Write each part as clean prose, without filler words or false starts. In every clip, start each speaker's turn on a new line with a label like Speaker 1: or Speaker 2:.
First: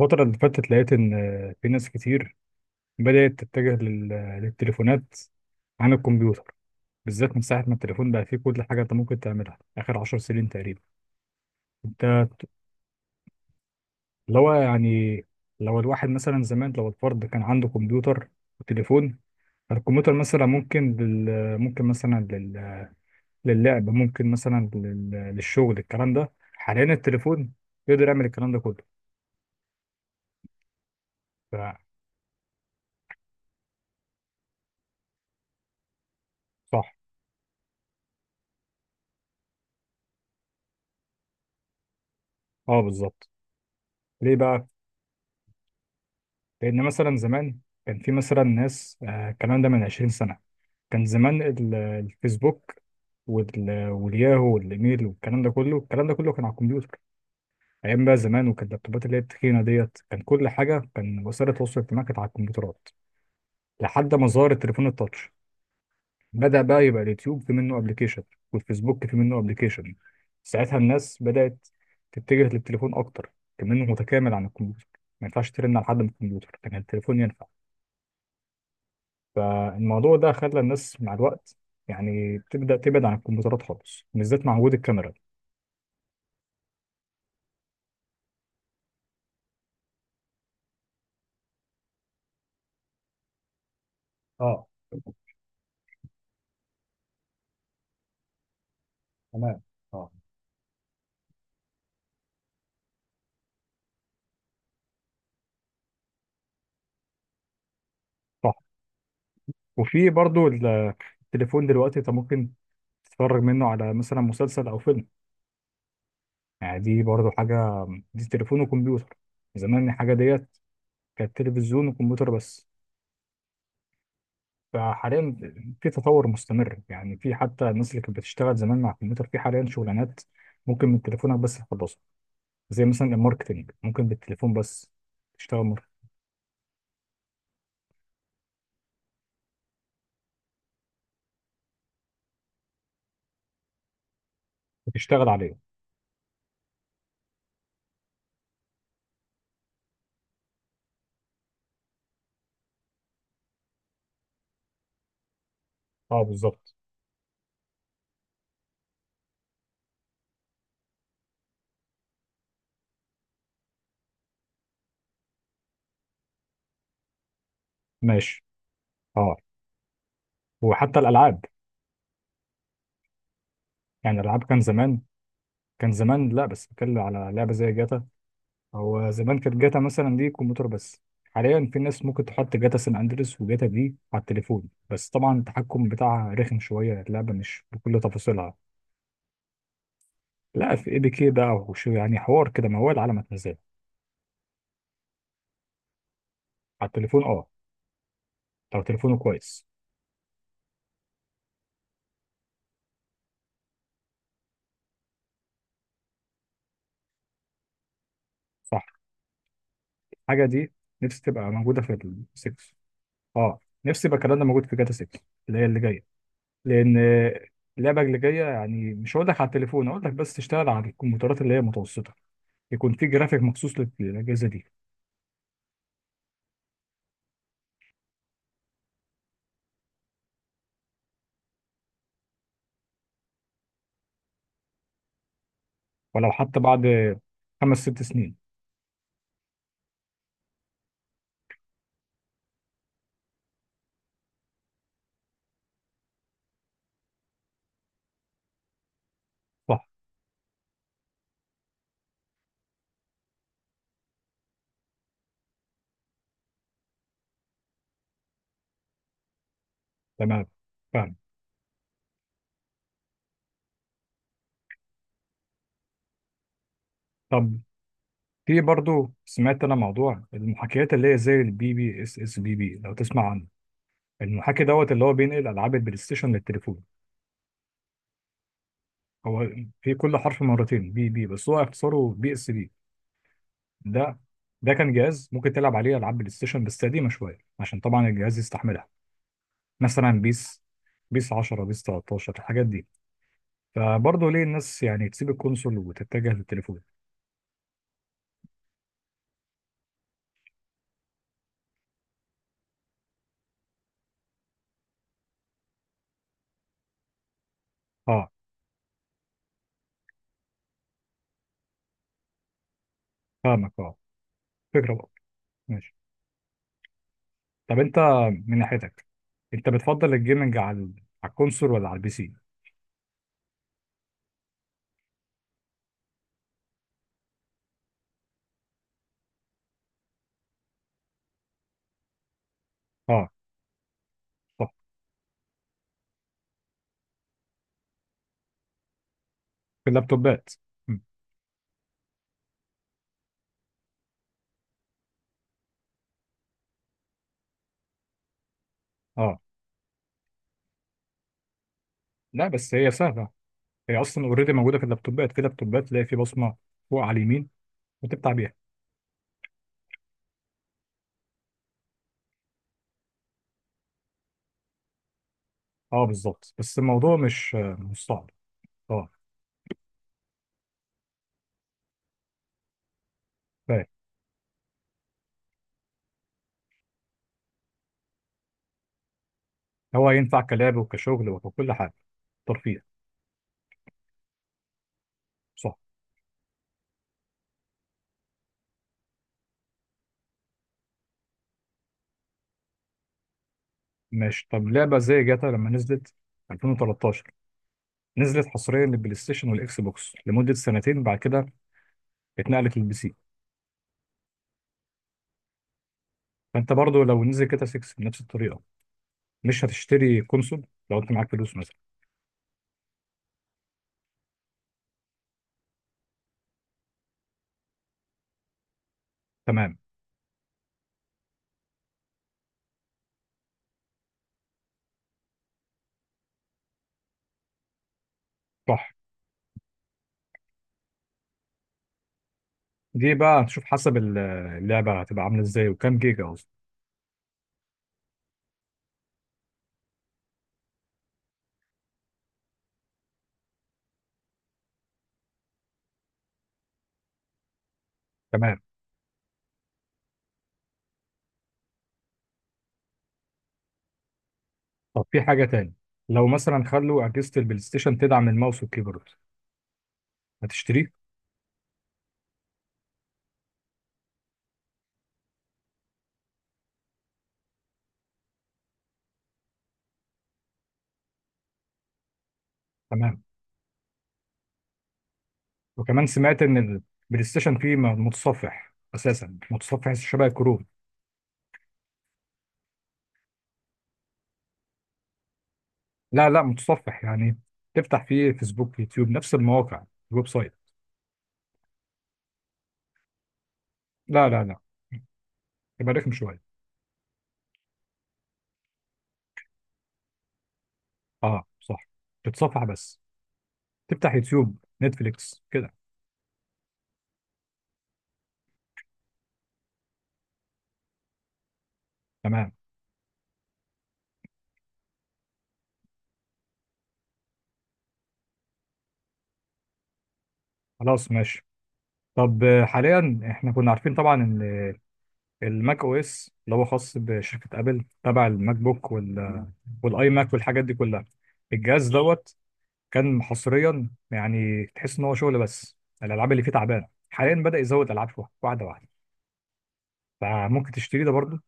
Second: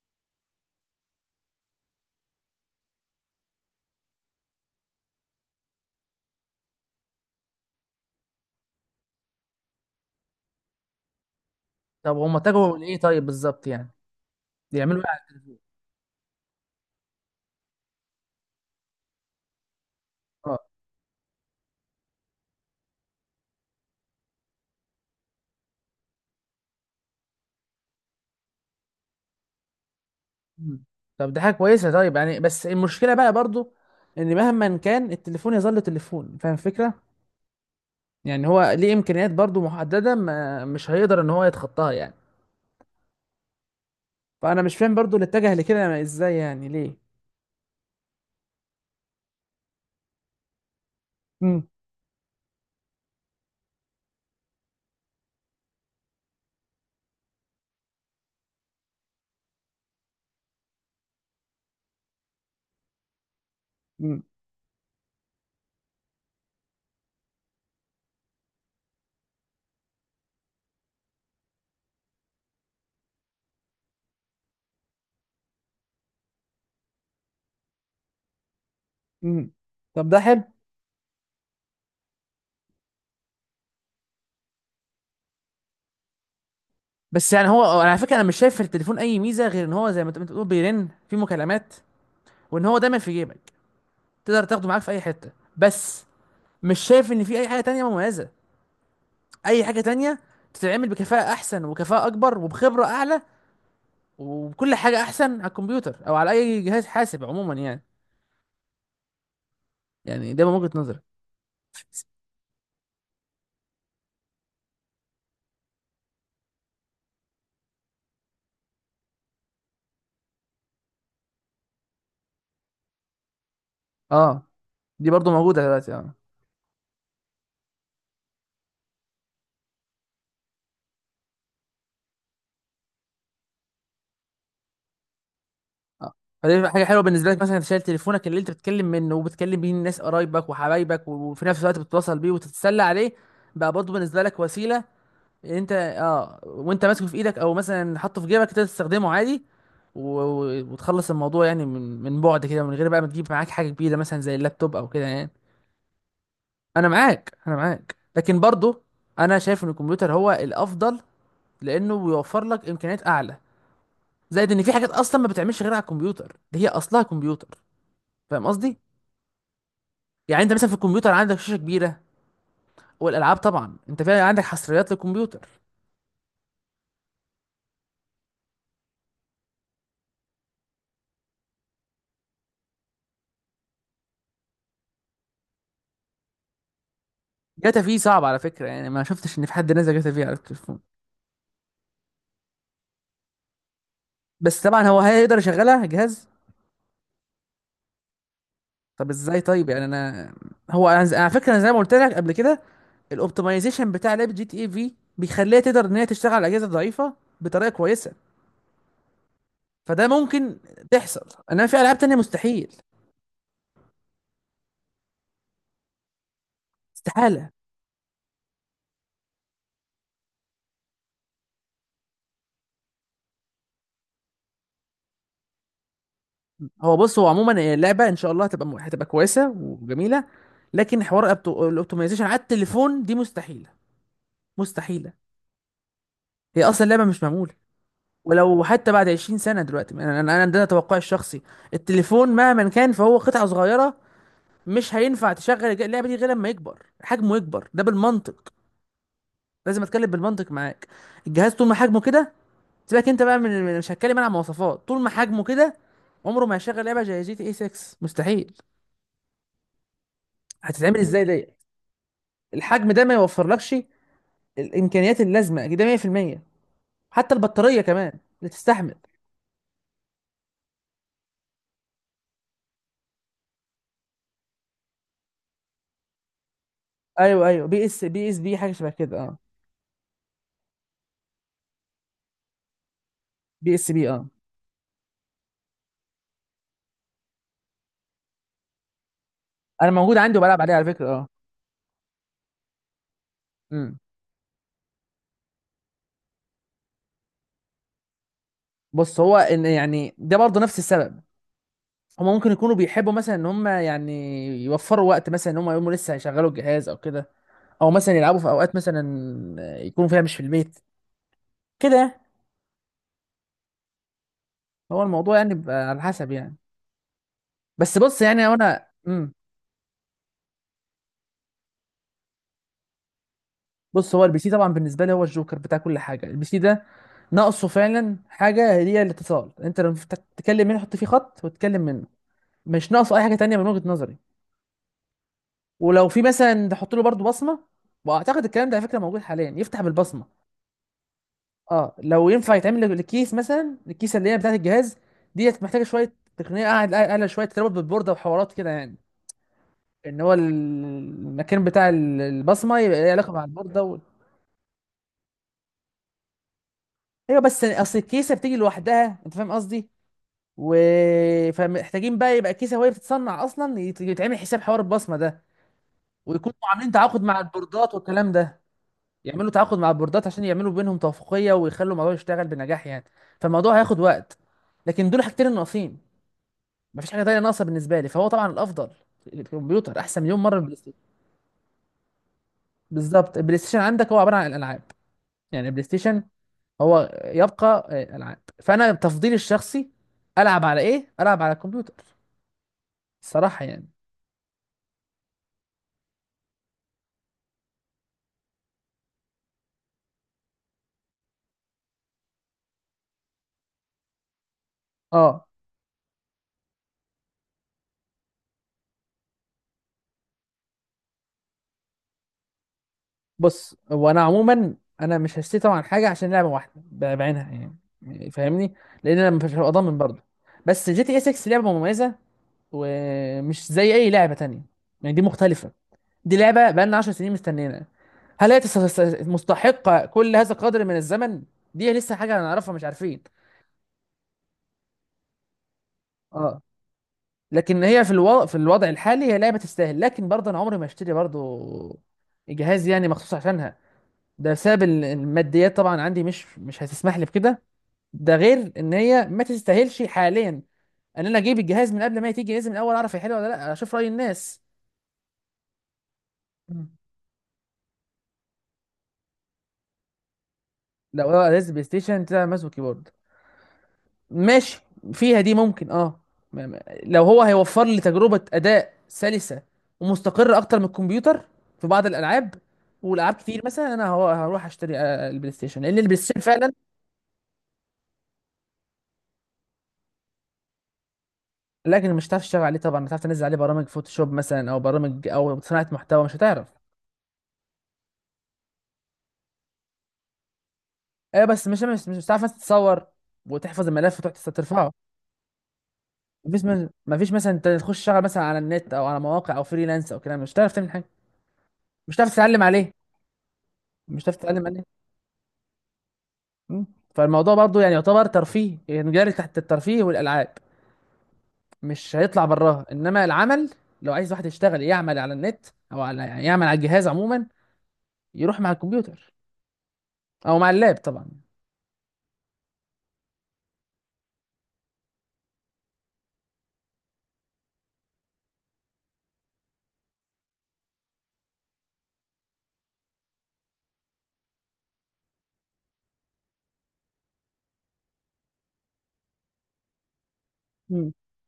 Speaker 1: الفترة اللي فاتت لقيت إن في ناس كتير بدأت تتجه للتليفونات عن الكمبيوتر، بالذات من ساعة ما التليفون بقى فيه كل حاجة أنت ممكن تعملها آخر عشر سنين تقريبا. أنت
Speaker 2: طب هم
Speaker 1: ت-
Speaker 2: اتجهوا لايه طيب بالظبط يعني؟
Speaker 1: اللي هو
Speaker 2: بيعملوا ايه
Speaker 1: يعني
Speaker 2: على التلفزيون؟
Speaker 1: لو الواحد مثلا زمان، لو الفرد كان عنده كمبيوتر وتليفون، الكمبيوتر مثلا
Speaker 2: اه.
Speaker 1: ممكن لل ممكن مثلا لل... للعب، للشغل. الكلام ده حاليا التليفون يقدر يعمل الكلام ده كله.
Speaker 2: مم. طب دي حاجه
Speaker 1: ف-
Speaker 2: كويسه طيب يعني. بس المشكله بقى برضو ان مهما كان التليفون يظل تليفون، فاهم
Speaker 1: صح.
Speaker 2: الفكره؟ يعني هو ليه امكانيات برضو محدده، ما مش هيقدر ان هو يتخطاها يعني.
Speaker 1: اه، بالظبط. ليه
Speaker 2: فانا
Speaker 1: بقى؟
Speaker 2: مش فاهم برضو اللي اتجه لكده يعني ازاي، يعني
Speaker 1: لأن
Speaker 2: ليه؟
Speaker 1: مثلا زمان كان في مثلا ناس، الكلام ده من 20 سنة، كان زمان
Speaker 2: مم.
Speaker 1: الفيسبوك والياهو والإيميل والكلام ده كله، الكلام ده كله كان على الكمبيوتر. أيام بقى زمان، وكان اللابتوبات اللي هي التخينة ديت، كان كل حاجة، كان وسائل التواصل الاجتماعي كانت على الكمبيوترات. لحد
Speaker 2: مم.
Speaker 1: ما ظهر التليفون التاتش، بدأ بقى يبقى اليوتيوب في منه أبلكيشن، والفيسبوك في منه أبلكيشن. ساعتها الناس بدأت تتجه للتليفون أكتر، كمان متكامل عن الكمبيوتر. ما ينفعش ترن على حد من الكمبيوتر، كان التليفون ينفع.
Speaker 2: مم. طب
Speaker 1: فالموضوع
Speaker 2: ده
Speaker 1: ده
Speaker 2: حلو.
Speaker 1: خلى الناس مع الوقت يعني تبدأ تبعد عن الكمبيوترات خالص، بالذات مع وجود الكاميرا.
Speaker 2: بس يعني هو على فكره انا مش شايف في التليفون اي ميزه غير ان هو زي ما انت بتقول بيرن في مكالمات، وان هو دايما في جيبك تقدر
Speaker 1: اه،
Speaker 2: تاخده معاك في اي حته. بس مش شايف ان في اي حاجه تانية مميزه.
Speaker 1: تمام.
Speaker 2: اي حاجه
Speaker 1: اه،
Speaker 2: تانية تتعمل بكفاءه احسن وكفاءه اكبر وبخبره اعلى وبكل حاجه احسن على الكمبيوتر او على اي جهاز حاسب عموما يعني.
Speaker 1: صح. وفي
Speaker 2: يعني ده
Speaker 1: برضو،
Speaker 2: من وجهه نظري.
Speaker 1: التليفون دلوقتي انت ممكن تتفرج منه على مثلا مسلسل او فيلم، يعني دي برضو حاجة، دي تليفون وكمبيوتر. زمان الحاجة ديت كانت تلفزيون وكمبيوتر بس.
Speaker 2: اه. دي برضو
Speaker 1: فحاليا
Speaker 2: موجوده
Speaker 1: في
Speaker 2: دلوقتي اه.
Speaker 1: تطور مستمر، يعني في حتى الناس اللي كانت بتشتغل زمان مع الكمبيوتر، في حاليا شغلانات ممكن من تليفونك بس تخلصها، زي مثلا الماركتينج، ممكن بالتليفون بس تشتغل،
Speaker 2: آه. فدي حاجه حلوه بالنسبه لك مثلا، انت شايل تليفونك اللي انت بتتكلم منه وبتكلم بيه الناس قرايبك وحبايبك وفي نفس الوقت بتتواصل بيه وتتسلى عليه. بقى برضو بالنسبه لك وسيله
Speaker 1: بتشتغل عليه.
Speaker 2: انت وانت ماسكه في ايدك او مثلا حاطه في جيبك تقدر تستخدمه عادي، وتخلص الموضوع يعني من بعد كده، من غير بقى ما تجيب معاك حاجه كبيره مثلا زي اللابتوب او كده يعني.
Speaker 1: اه، بالظبط.
Speaker 2: انا معاك، انا معاك، لكن برضو انا شايف ان الكمبيوتر هو الافضل لانه بيوفر لك امكانيات اعلى. زائد ان في حاجات اصلا ما بتعملش غير على الكمبيوتر، دي هي اصلها كمبيوتر،
Speaker 1: ماشي.
Speaker 2: فاهم قصدي؟
Speaker 1: اه،
Speaker 2: يعني انت مثلا في
Speaker 1: وحتى
Speaker 2: الكمبيوتر عندك
Speaker 1: الالعاب.
Speaker 2: شاشه كبيره. والالعاب طبعا انت
Speaker 1: يعني
Speaker 2: فعلا عندك
Speaker 1: الالعاب كان
Speaker 2: حصريات
Speaker 1: زمان،
Speaker 2: للكمبيوتر.
Speaker 1: كان زمان لا، بس بتكلم على لعبه زي جاتا. هو زمان كانت جاتا مثلا دي كمبيوتر بس. حاليا في ناس ممكن تحط جاتا سان اندريس وجاتا دي على التليفون، بس طبعا التحكم بتاعها رخم شويه، اللعبه مش
Speaker 2: جاتا في
Speaker 1: بكل
Speaker 2: صعب على
Speaker 1: تفاصيلها.
Speaker 2: فكره، يعني ما شفتش ان في حد نزل جاتا في على
Speaker 1: لا،
Speaker 2: التليفون.
Speaker 1: في اي بي كي بقى وشو، يعني حوار كده، موال على ما هو العالم هتنزله
Speaker 2: بس طبعا هو هيقدر يشغلها جهاز.
Speaker 1: على التليفون. اه، لو
Speaker 2: طب
Speaker 1: تليفونه
Speaker 2: ازاي
Speaker 1: كويس.
Speaker 2: طيب يعني؟ انا هو انا على فكره انا زي ما قلت لك قبل كده، الاوبتمايزيشن بتاع لعبه جي تي اي في بيخليها تقدر ان هي تشتغل على الاجهزه الضعيفه بطريقه كويسه.
Speaker 1: صح.
Speaker 2: فده
Speaker 1: الحاجه
Speaker 2: ممكن
Speaker 1: دي نفسي
Speaker 2: تحصل،
Speaker 1: تبقى
Speaker 2: انما في
Speaker 1: موجوده في
Speaker 2: العاب تانية
Speaker 1: ال 6.
Speaker 2: مستحيل.
Speaker 1: اه، نفسي يبقى الكلام ده موجود في جاتا 6 اللي هي اللي جايه. لان
Speaker 2: استحاله.
Speaker 1: اللعبه اللي جايه يعني مش هقول لك على التليفون، هقول لك بس تشتغل على الكمبيوترات اللي هي متوسطه، يكون في جرافيك مخصوص للاجهزه دي.
Speaker 2: هو بص، هو عموما اللعبه ان شاء الله هتبقى هتبقى كويسه وجميله. لكن حوار الاوبتمايزيشن على التليفون دي مستحيله. مستحيله.
Speaker 1: ولو حتى
Speaker 2: هي
Speaker 1: بعد
Speaker 2: اصلا اللعبه مش معموله.
Speaker 1: خمس ست سنين.
Speaker 2: ولو حتى بعد 20 سنة دلوقتي، انا انا أنا ده توقعي الشخصي. التليفون مهما كان فهو قطعة صغيرة، مش هينفع تشغل اللعبة دي غير لما يكبر حجمه. يكبر ده بالمنطق، لازم
Speaker 1: صح.
Speaker 2: اتكلم بالمنطق معاك. الجهاز طول ما حجمه كده، سيبك انت بقى مش هتكلم انا عن مواصفات. طول ما حجمه كده، عمره ما هيشغل لعبة زي جي تي اي 6. مستحيل.
Speaker 1: تمام.
Speaker 2: هتتعمل
Speaker 1: فاهم.
Speaker 2: ازاي ديت؟ الحجم ده ما يوفرلكش الامكانيات اللازمة، ده 100%. حتى
Speaker 1: طب
Speaker 2: البطارية كمان اللي
Speaker 1: في
Speaker 2: تستحمل.
Speaker 1: برضو، سمعت انا موضوع المحاكيات اللي هي زي البي بي اس اس بي بي لو تسمع عنه، المحاكي دوت اللي هو بينقل العاب البلاي ستيشن للتليفون.
Speaker 2: ايوه ايوه، بي اس بي اس بي، حاجة شبه كده اه.
Speaker 1: هو في كل حرف مرتين، بي بي، بس هو اختصاره بي اس بي.
Speaker 2: بي اس بي
Speaker 1: ده
Speaker 2: اه.
Speaker 1: ده كان جهاز ممكن تلعب عليه العاب بلاي ستيشن بس قديمه شويه، عشان طبعا الجهاز يستحملها.
Speaker 2: انا
Speaker 1: مثلا
Speaker 2: موجود عندي وبلعب
Speaker 1: بيس،
Speaker 2: عليه على فكره. اه
Speaker 1: بيس 10، بيس 13، الحاجات دي.
Speaker 2: امم
Speaker 1: فبرضه ليه الناس يعني تسيب الكونسول وتتجه للتليفون؟
Speaker 2: بص هو ان يعني ده برضه نفس السبب. هما ممكن يكونوا بيحبوا مثلا ان هما يعني يوفروا وقت، مثلا ان هما يقوموا لسه هيشغلوا الجهاز او كده، او مثلا
Speaker 1: اه،
Speaker 2: يلعبوا في اوقات مثلا يكونوا فيها مش في البيت. كده يعني.
Speaker 1: فاهمك. اه، فكرة
Speaker 2: هو
Speaker 1: برضه.
Speaker 2: الموضوع يعني بيبقى
Speaker 1: ماشي.
Speaker 2: على حسب يعني.
Speaker 1: طب انت
Speaker 2: بس بص يعني هو
Speaker 1: من
Speaker 2: انا
Speaker 1: ناحيتك، انت بتفضل الجيمنج على على الكونسول ولا على البي سي؟
Speaker 2: بص هو البي سي طبعا بالنسبه لي هو الجوكر بتاع كل حاجه. البي سي ده ناقصه فعلا حاجه، هي الاتصال. انت لما تتكلم منه، حط فيه خط وتتكلم منه. مش ناقصه اي
Speaker 1: اه.
Speaker 2: حاجه تانية من وجهه نظري.
Speaker 1: صح.
Speaker 2: ولو في مثلا تحط له برضو بصمه، واعتقد الكلام ده على فكره موجود حاليا، يفتح
Speaker 1: في اللابتوبات.
Speaker 2: بالبصمه
Speaker 1: م.
Speaker 2: اه. لو ينفع يتعمل الكيس مثلا، الكيسه اللي هي بتاعه الجهاز ديت، محتاجه شويه تقنيه قاعد اعلى شويه، تربط بالبورده وحوارات كده يعني.
Speaker 1: اه.
Speaker 2: ان هو ال- المكان بتاع ال-
Speaker 1: لا، بس
Speaker 2: البصمه
Speaker 1: هي
Speaker 2: يبقى ليه
Speaker 1: سهلة.
Speaker 2: علاقه مع البورده
Speaker 1: هي اصلا اوريدي موجودة في اللابتوبات، في لابتوبات تلاقي في بصمة فوق على
Speaker 2: ايوه
Speaker 1: اليمين
Speaker 2: بس اصل
Speaker 1: وتفتح
Speaker 2: الكيسه
Speaker 1: بيها.
Speaker 2: بتيجي لوحدها، انت فاهم قصدي؟ و فمحتاجين بقى يبقى الكيسه وهي بتتصنع اصلا يتعمل حساب حوار البصمه ده.
Speaker 1: اه، بالظبط.
Speaker 2: ويكونوا
Speaker 1: بس
Speaker 2: عاملين
Speaker 1: الموضوع
Speaker 2: تعاقد مع
Speaker 1: مش،
Speaker 2: البوردات
Speaker 1: مش صعب.
Speaker 2: والكلام ده.
Speaker 1: اه.
Speaker 2: يعملوا تعاقد مع البوردات عشان يعملوا بينهم توافقيه ويخلوا الموضوع يشتغل بنجاح يعني. فالموضوع
Speaker 1: فاهم.
Speaker 2: هياخد وقت. لكن دول حاجتين الناقصين. مفيش حاجه تانية ناقصه بالنسبه لي، فهو طبعا الافضل. الكمبيوتر
Speaker 1: هو
Speaker 2: احسن مليون
Speaker 1: ينفع
Speaker 2: مره من البلاي
Speaker 1: كلعب
Speaker 2: ستيشن.
Speaker 1: وكشغل وككل حاجة، ترفيه.
Speaker 2: بالظبط، البلاي ستيشن عندك هو عباره عن الالعاب. يعني
Speaker 1: صح.
Speaker 2: البلاي ستيشن هو يبقى العاب. فانا تفضيلي الشخصي العب على ايه؟ العب على الكمبيوتر، الصراحه يعني.
Speaker 1: ماشي. طب لعبة زي جاتا لما نزلت 2013، نزلت حصريا للبلاي ستيشن والاكس بوكس لمدة سنتين، بعد كده اتنقلت للبي سي.
Speaker 2: اه.
Speaker 1: فانت برضو لو نزل جاتا 6 بنفس الطريقة، مش هتشتري كونسول لو انت معاك فلوس مثلا؟
Speaker 2: بص هو انا عموما انا مش هشتكي طبعا حاجه عشان لعبه واحده بعينها يعني. يعني فاهمني؟ لان انا مش هبقى
Speaker 1: تمام.
Speaker 2: ضامن برضه. بس جي تي اس 6 لعبه مميزه، ومش زي اي لعبه تانية يعني. دي مختلفه. دي لعبه بقالنا 10 سنين مستنينا. هل هي
Speaker 1: صح.
Speaker 2: مستحقه كل هذا القدر من الزمن؟ دي لسه حاجه هنعرفها، مش
Speaker 1: دي
Speaker 2: عارفين.
Speaker 1: بقى هتشوف حسب اللعبة هتبقى عاملة ازاي وكام جيجا اصلا.
Speaker 2: اه. لكن هي في الوضع الحالي هي لعبه تستاهل، لكن برضه انا عمري ما اشتري برضه جهاز يعني مخصوص عشانها. ده بسبب ال- الماديات طبعا عندي، مش مش هتسمح لي بكده. ده
Speaker 1: تمام.
Speaker 2: غير ان هي ما تستاهلش حاليا ان انا اجيب الجهاز من قبل ما تيجي. لازم الاول اعرف هي حلوه ولا لا، اشوف راي الناس.
Speaker 1: طب في حاجة تاني، لو مثلا
Speaker 2: مم.
Speaker 1: خلوا أجهزة البلاي ستيشن تدعم الماوس والكيبورد، هتشتريه؟
Speaker 2: لو هو جهاز بلاي ستيشن تلعب ماوس وكيبورد، ماشي، فيها دي ممكن اه. لو هو هيوفر لي تجربه اداء سلسه ومستقره اكتر من الكمبيوتر في بعض الالعاب
Speaker 1: تمام.
Speaker 2: والعاب كتير، مثلا انا هو هروح اشتري البلاي ستيشن، لان
Speaker 1: وكمان
Speaker 2: البلاي ستيشن
Speaker 1: سمعت ان
Speaker 2: فعلا.
Speaker 1: البلاي ستيشن فيه متصفح، اساسا متصفح شبه الكروت.
Speaker 2: لكن مش هتعرف تشتغل عليه طبعا، مش هتعرف تنزل عليه برامج فوتوشوب مثلا او برامج او صناعه محتوى،
Speaker 1: لا
Speaker 2: مش
Speaker 1: لا،
Speaker 2: هتعرف.
Speaker 1: متصفح يعني تفتح فيه فيسبوك، يوتيوب، نفس المواقع، الويب سايت.
Speaker 2: ايه بس مش بتعرف مثلا تتصور وتحفظ الملف
Speaker 1: لا
Speaker 2: وتروح
Speaker 1: لا لا،
Speaker 2: ترفعه.
Speaker 1: يبقى رخم شويه.
Speaker 2: مفيش مثلا انت تخش تشتغل مثلا على النت او على مواقع او فريلانس او كلام، مش هتعرف تعمل حاجه.
Speaker 1: اه، صح.
Speaker 2: مش هتعرف تتعلم
Speaker 1: تتصفح
Speaker 2: عليه
Speaker 1: بس، تفتح
Speaker 2: مش هتعرف
Speaker 1: يوتيوب،
Speaker 2: تتعلم عليه
Speaker 1: نتفليكس كده.
Speaker 2: مم. فالموضوع برضو يعني يعتبر ترفيه يعني، جاري تحت الترفيه والالعاب، مش هيطلع
Speaker 1: تمام.
Speaker 2: براها انما العمل. لو عايز واحد يشتغل يعمل على النت، او على يعني يعمل على الجهاز عموما، يروح مع الكمبيوتر او مع اللاب
Speaker 1: خلاص،
Speaker 2: طبعا.
Speaker 1: ماشي. طب حاليا احنا كنا عارفين طبعا ان الماك او اس اللي هو خاص بشركه ابل، تبع الماك بوك والاي ماك والحاجات دي كلها، الجهاز دوت كان حصريا، يعني تحس ان هو شغل بس. الالعاب اللي فيه تعبانه، حاليا بدا يزود العاب شويه واحده واحده، فممكن تشتري ده
Speaker 2: مم.
Speaker 1: برضه.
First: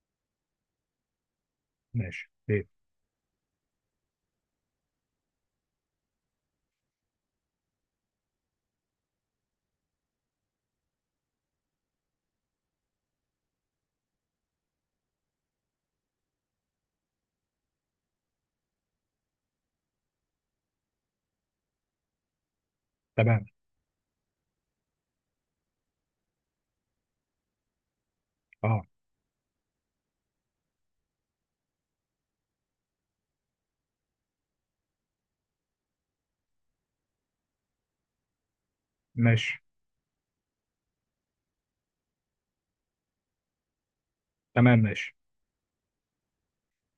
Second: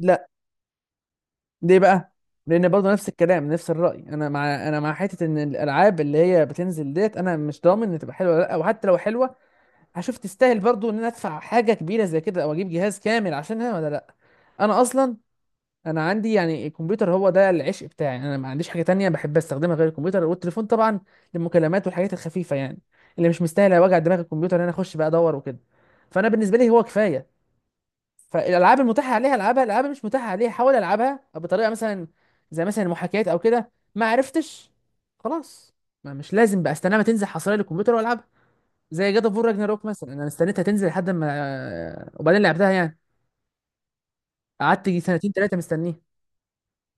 Speaker 2: لا. ليه بقى؟
Speaker 1: ماشي طيب.
Speaker 2: لان برضه نفس الكلام نفس الراي، انا مع حته ان الالعاب اللي هي بتنزل ديت، انا مش ضامن ان تبقى حلوه ولا لا، وحتى لو حلوه هشوف تستاهل برضه ان انا ادفع حاجه كبيره زي كده او اجيب جهاز كامل عشانها ولا لا. انا اصلا انا عندي يعني الكمبيوتر هو ده العشق بتاعي. انا ما عنديش حاجه تانية بحب استخدمها غير الكمبيوتر والتليفون طبعا للمكالمات والحاجات الخفيفه يعني، اللي مش
Speaker 1: تمام.
Speaker 2: مستاهله وجع دماغ الكمبيوتر ان انا اخش بقى ادور وكده. فانا بالنسبه لي هو كفايه. فالالعاب
Speaker 1: اه.
Speaker 2: المتاحه عليها العبها، الالعاب اللي مش متاحه عليها حاول العبها بطريقه مثلا زي مثلا المحاكيات او كده. ما عرفتش خلاص، ما مش لازم بقى استناها، ما تنزل حصريه للكمبيوتر والعبها. زي جاد اوف وور
Speaker 1: ماشي.
Speaker 2: راجناروك مثلا، انا استنيتها تنزل لحد ما وبعدين لعبتها يعني.
Speaker 1: تمام.
Speaker 2: قعدت يجي
Speaker 1: ماشي.
Speaker 2: سنتين ثلاثه مستنيه.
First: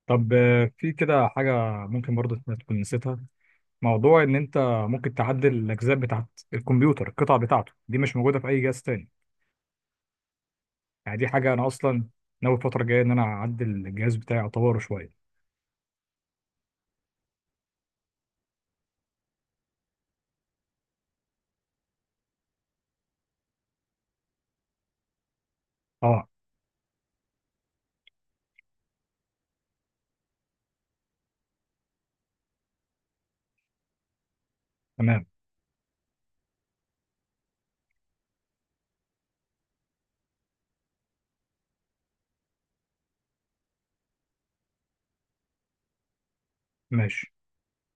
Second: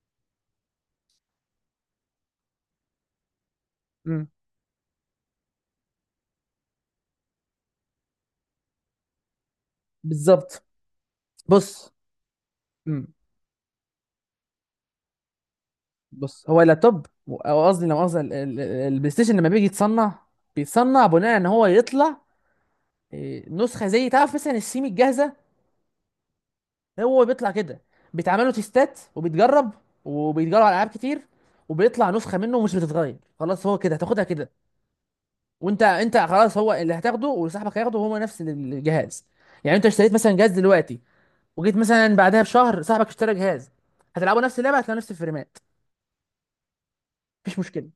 Speaker 1: طب في كده حاجة ممكن برضه إنت تكون نسيتها، موضوع
Speaker 2: امم.
Speaker 1: إن أنت ممكن تعدل الأجزاء بتاعت الكمبيوتر. القطع بتاعته دي مش موجودة في أي جهاز تاني.
Speaker 2: بالظبط.
Speaker 1: يعني دي حاجة أنا
Speaker 2: بص.
Speaker 1: أصلا ناوي الفترة الجاية
Speaker 2: امم.
Speaker 1: إن أنا أعدل الجهاز بتاعي، أطوره شوية.
Speaker 2: هو اللابتوب او قصدي لو قصدي البلاي ستيشن لما بيجي يتصنع، بيتصنع بناء ان هو يطلع نسخه زي تعرف مثلا السيمي الجاهزه.
Speaker 1: اه.
Speaker 2: هو بيطلع كده، بيتعملوا تيستات وبيتجرب وبيتجرب على العاب كتير، وبيطلع نسخه منه مش بتتغير خلاص. هو كده هتاخدها كده.
Speaker 1: تمام.
Speaker 2: وانت انت خلاص هو اللي هتاخده وصاحبك هياخده، هو نفس الجهاز. يعني انت اشتريت مثلا جهاز دلوقتي، وجيت مثلا بعدها بشهر صاحبك اشترى جهاز، هتلعبوا نفس اللعبه هتلاقوا نفس الفريمات.
Speaker 1: ماشي.
Speaker 2: مفيش مشكله.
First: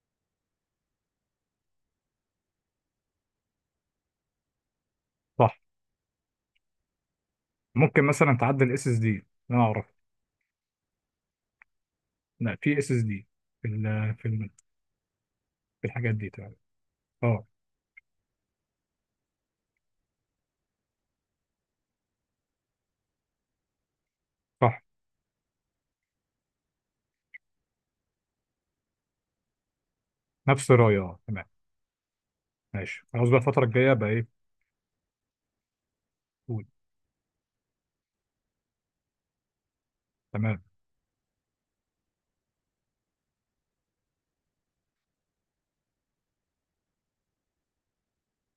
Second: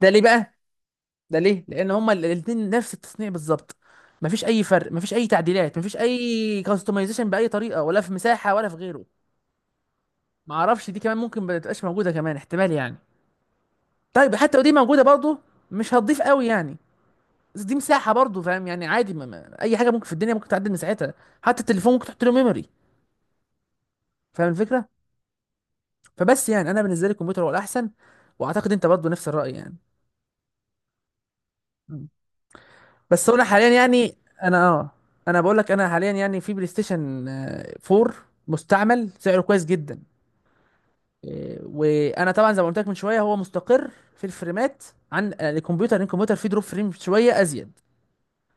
Speaker 2: ده ليه بقى؟ ده ليه لان هما الاثنين نفس التصنيع بالظبط. مفيش اي فرق، مفيش اي
Speaker 1: صح.
Speaker 2: تعديلات، مفيش اي كاستمايزيشن باي طريقه ولا
Speaker 1: ممكن
Speaker 2: في
Speaker 1: مثلا
Speaker 2: مساحه ولا
Speaker 1: تعدل
Speaker 2: في
Speaker 1: اس اس
Speaker 2: غيره.
Speaker 1: دي أنا أعرف.
Speaker 2: معرفش دي كمان ممكن ما تبقاش موجوده كمان،
Speaker 1: لا،
Speaker 2: احتمال
Speaker 1: في اس
Speaker 2: يعني.
Speaker 1: اس دي، في
Speaker 2: طيب حتى لو دي موجوده برضه
Speaker 1: في
Speaker 2: مش
Speaker 1: الحاجات
Speaker 2: هتضيف
Speaker 1: دي،
Speaker 2: قوي
Speaker 1: تمام.
Speaker 2: يعني.
Speaker 1: اه.
Speaker 2: بس دي مساحه برضه فاهم يعني عادي، ما اي حاجه ممكن في الدنيا ممكن تعدل مساحتها. حتى التليفون ممكن تحط له ميموري، فاهم
Speaker 1: صح.
Speaker 2: الفكره؟ فبس يعني انا بالنسبه لي الكمبيوتر هو الاحسن، واعتقد انت برضه نفس الراي يعني.
Speaker 1: نفس الرأي، اه. تمام.
Speaker 2: م.
Speaker 1: ماشي. خلاص
Speaker 2: بس هو
Speaker 1: بقى
Speaker 2: انا
Speaker 1: الفترة
Speaker 2: حاليا
Speaker 1: الجاية بقى
Speaker 2: يعني،
Speaker 1: إيه؟
Speaker 2: انا اه انا بقول لك انا حاليا يعني في
Speaker 1: قول.
Speaker 2: بلاي ستيشن 4 مستعمل سعره كويس جدا.
Speaker 1: تمام.
Speaker 2: وانا طبعا زي ما قلت لك من شويه هو مستقر في الفريمات عن الكمبيوتر، لأن الكمبيوتر فيه دروب فريم شويه ازيد.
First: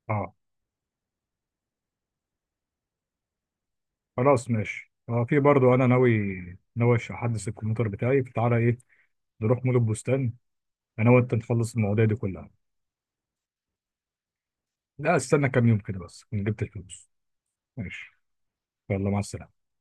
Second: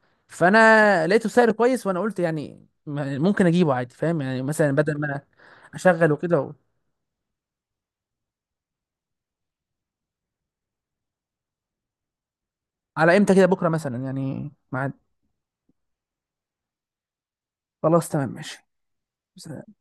Speaker 1: اه.
Speaker 2: فانا لقيته سعر كويس وانا قلت يعني ممكن اجيبه عادي فاهم يعني،
Speaker 1: خلاص،
Speaker 2: مثلا
Speaker 1: ماشي.
Speaker 2: بدل ما
Speaker 1: اه، في برضه انا
Speaker 2: اشغل
Speaker 1: ناوي،
Speaker 2: وكده.
Speaker 1: ناوي احدث الكمبيوتر بتاعي. فتعالى ايه، نروح مول البستان انا وانت نخلص المواضيع دي كلها.
Speaker 2: على امتى كده؟ بكره مثلا يعني ميعاد؟
Speaker 1: لا، استنى كام يوم كده، بس كنت جبت الفلوس.
Speaker 2: خلاص
Speaker 1: ماشي.
Speaker 2: تمام ماشي.
Speaker 1: يلا، مع السلامه.
Speaker 2: سلام.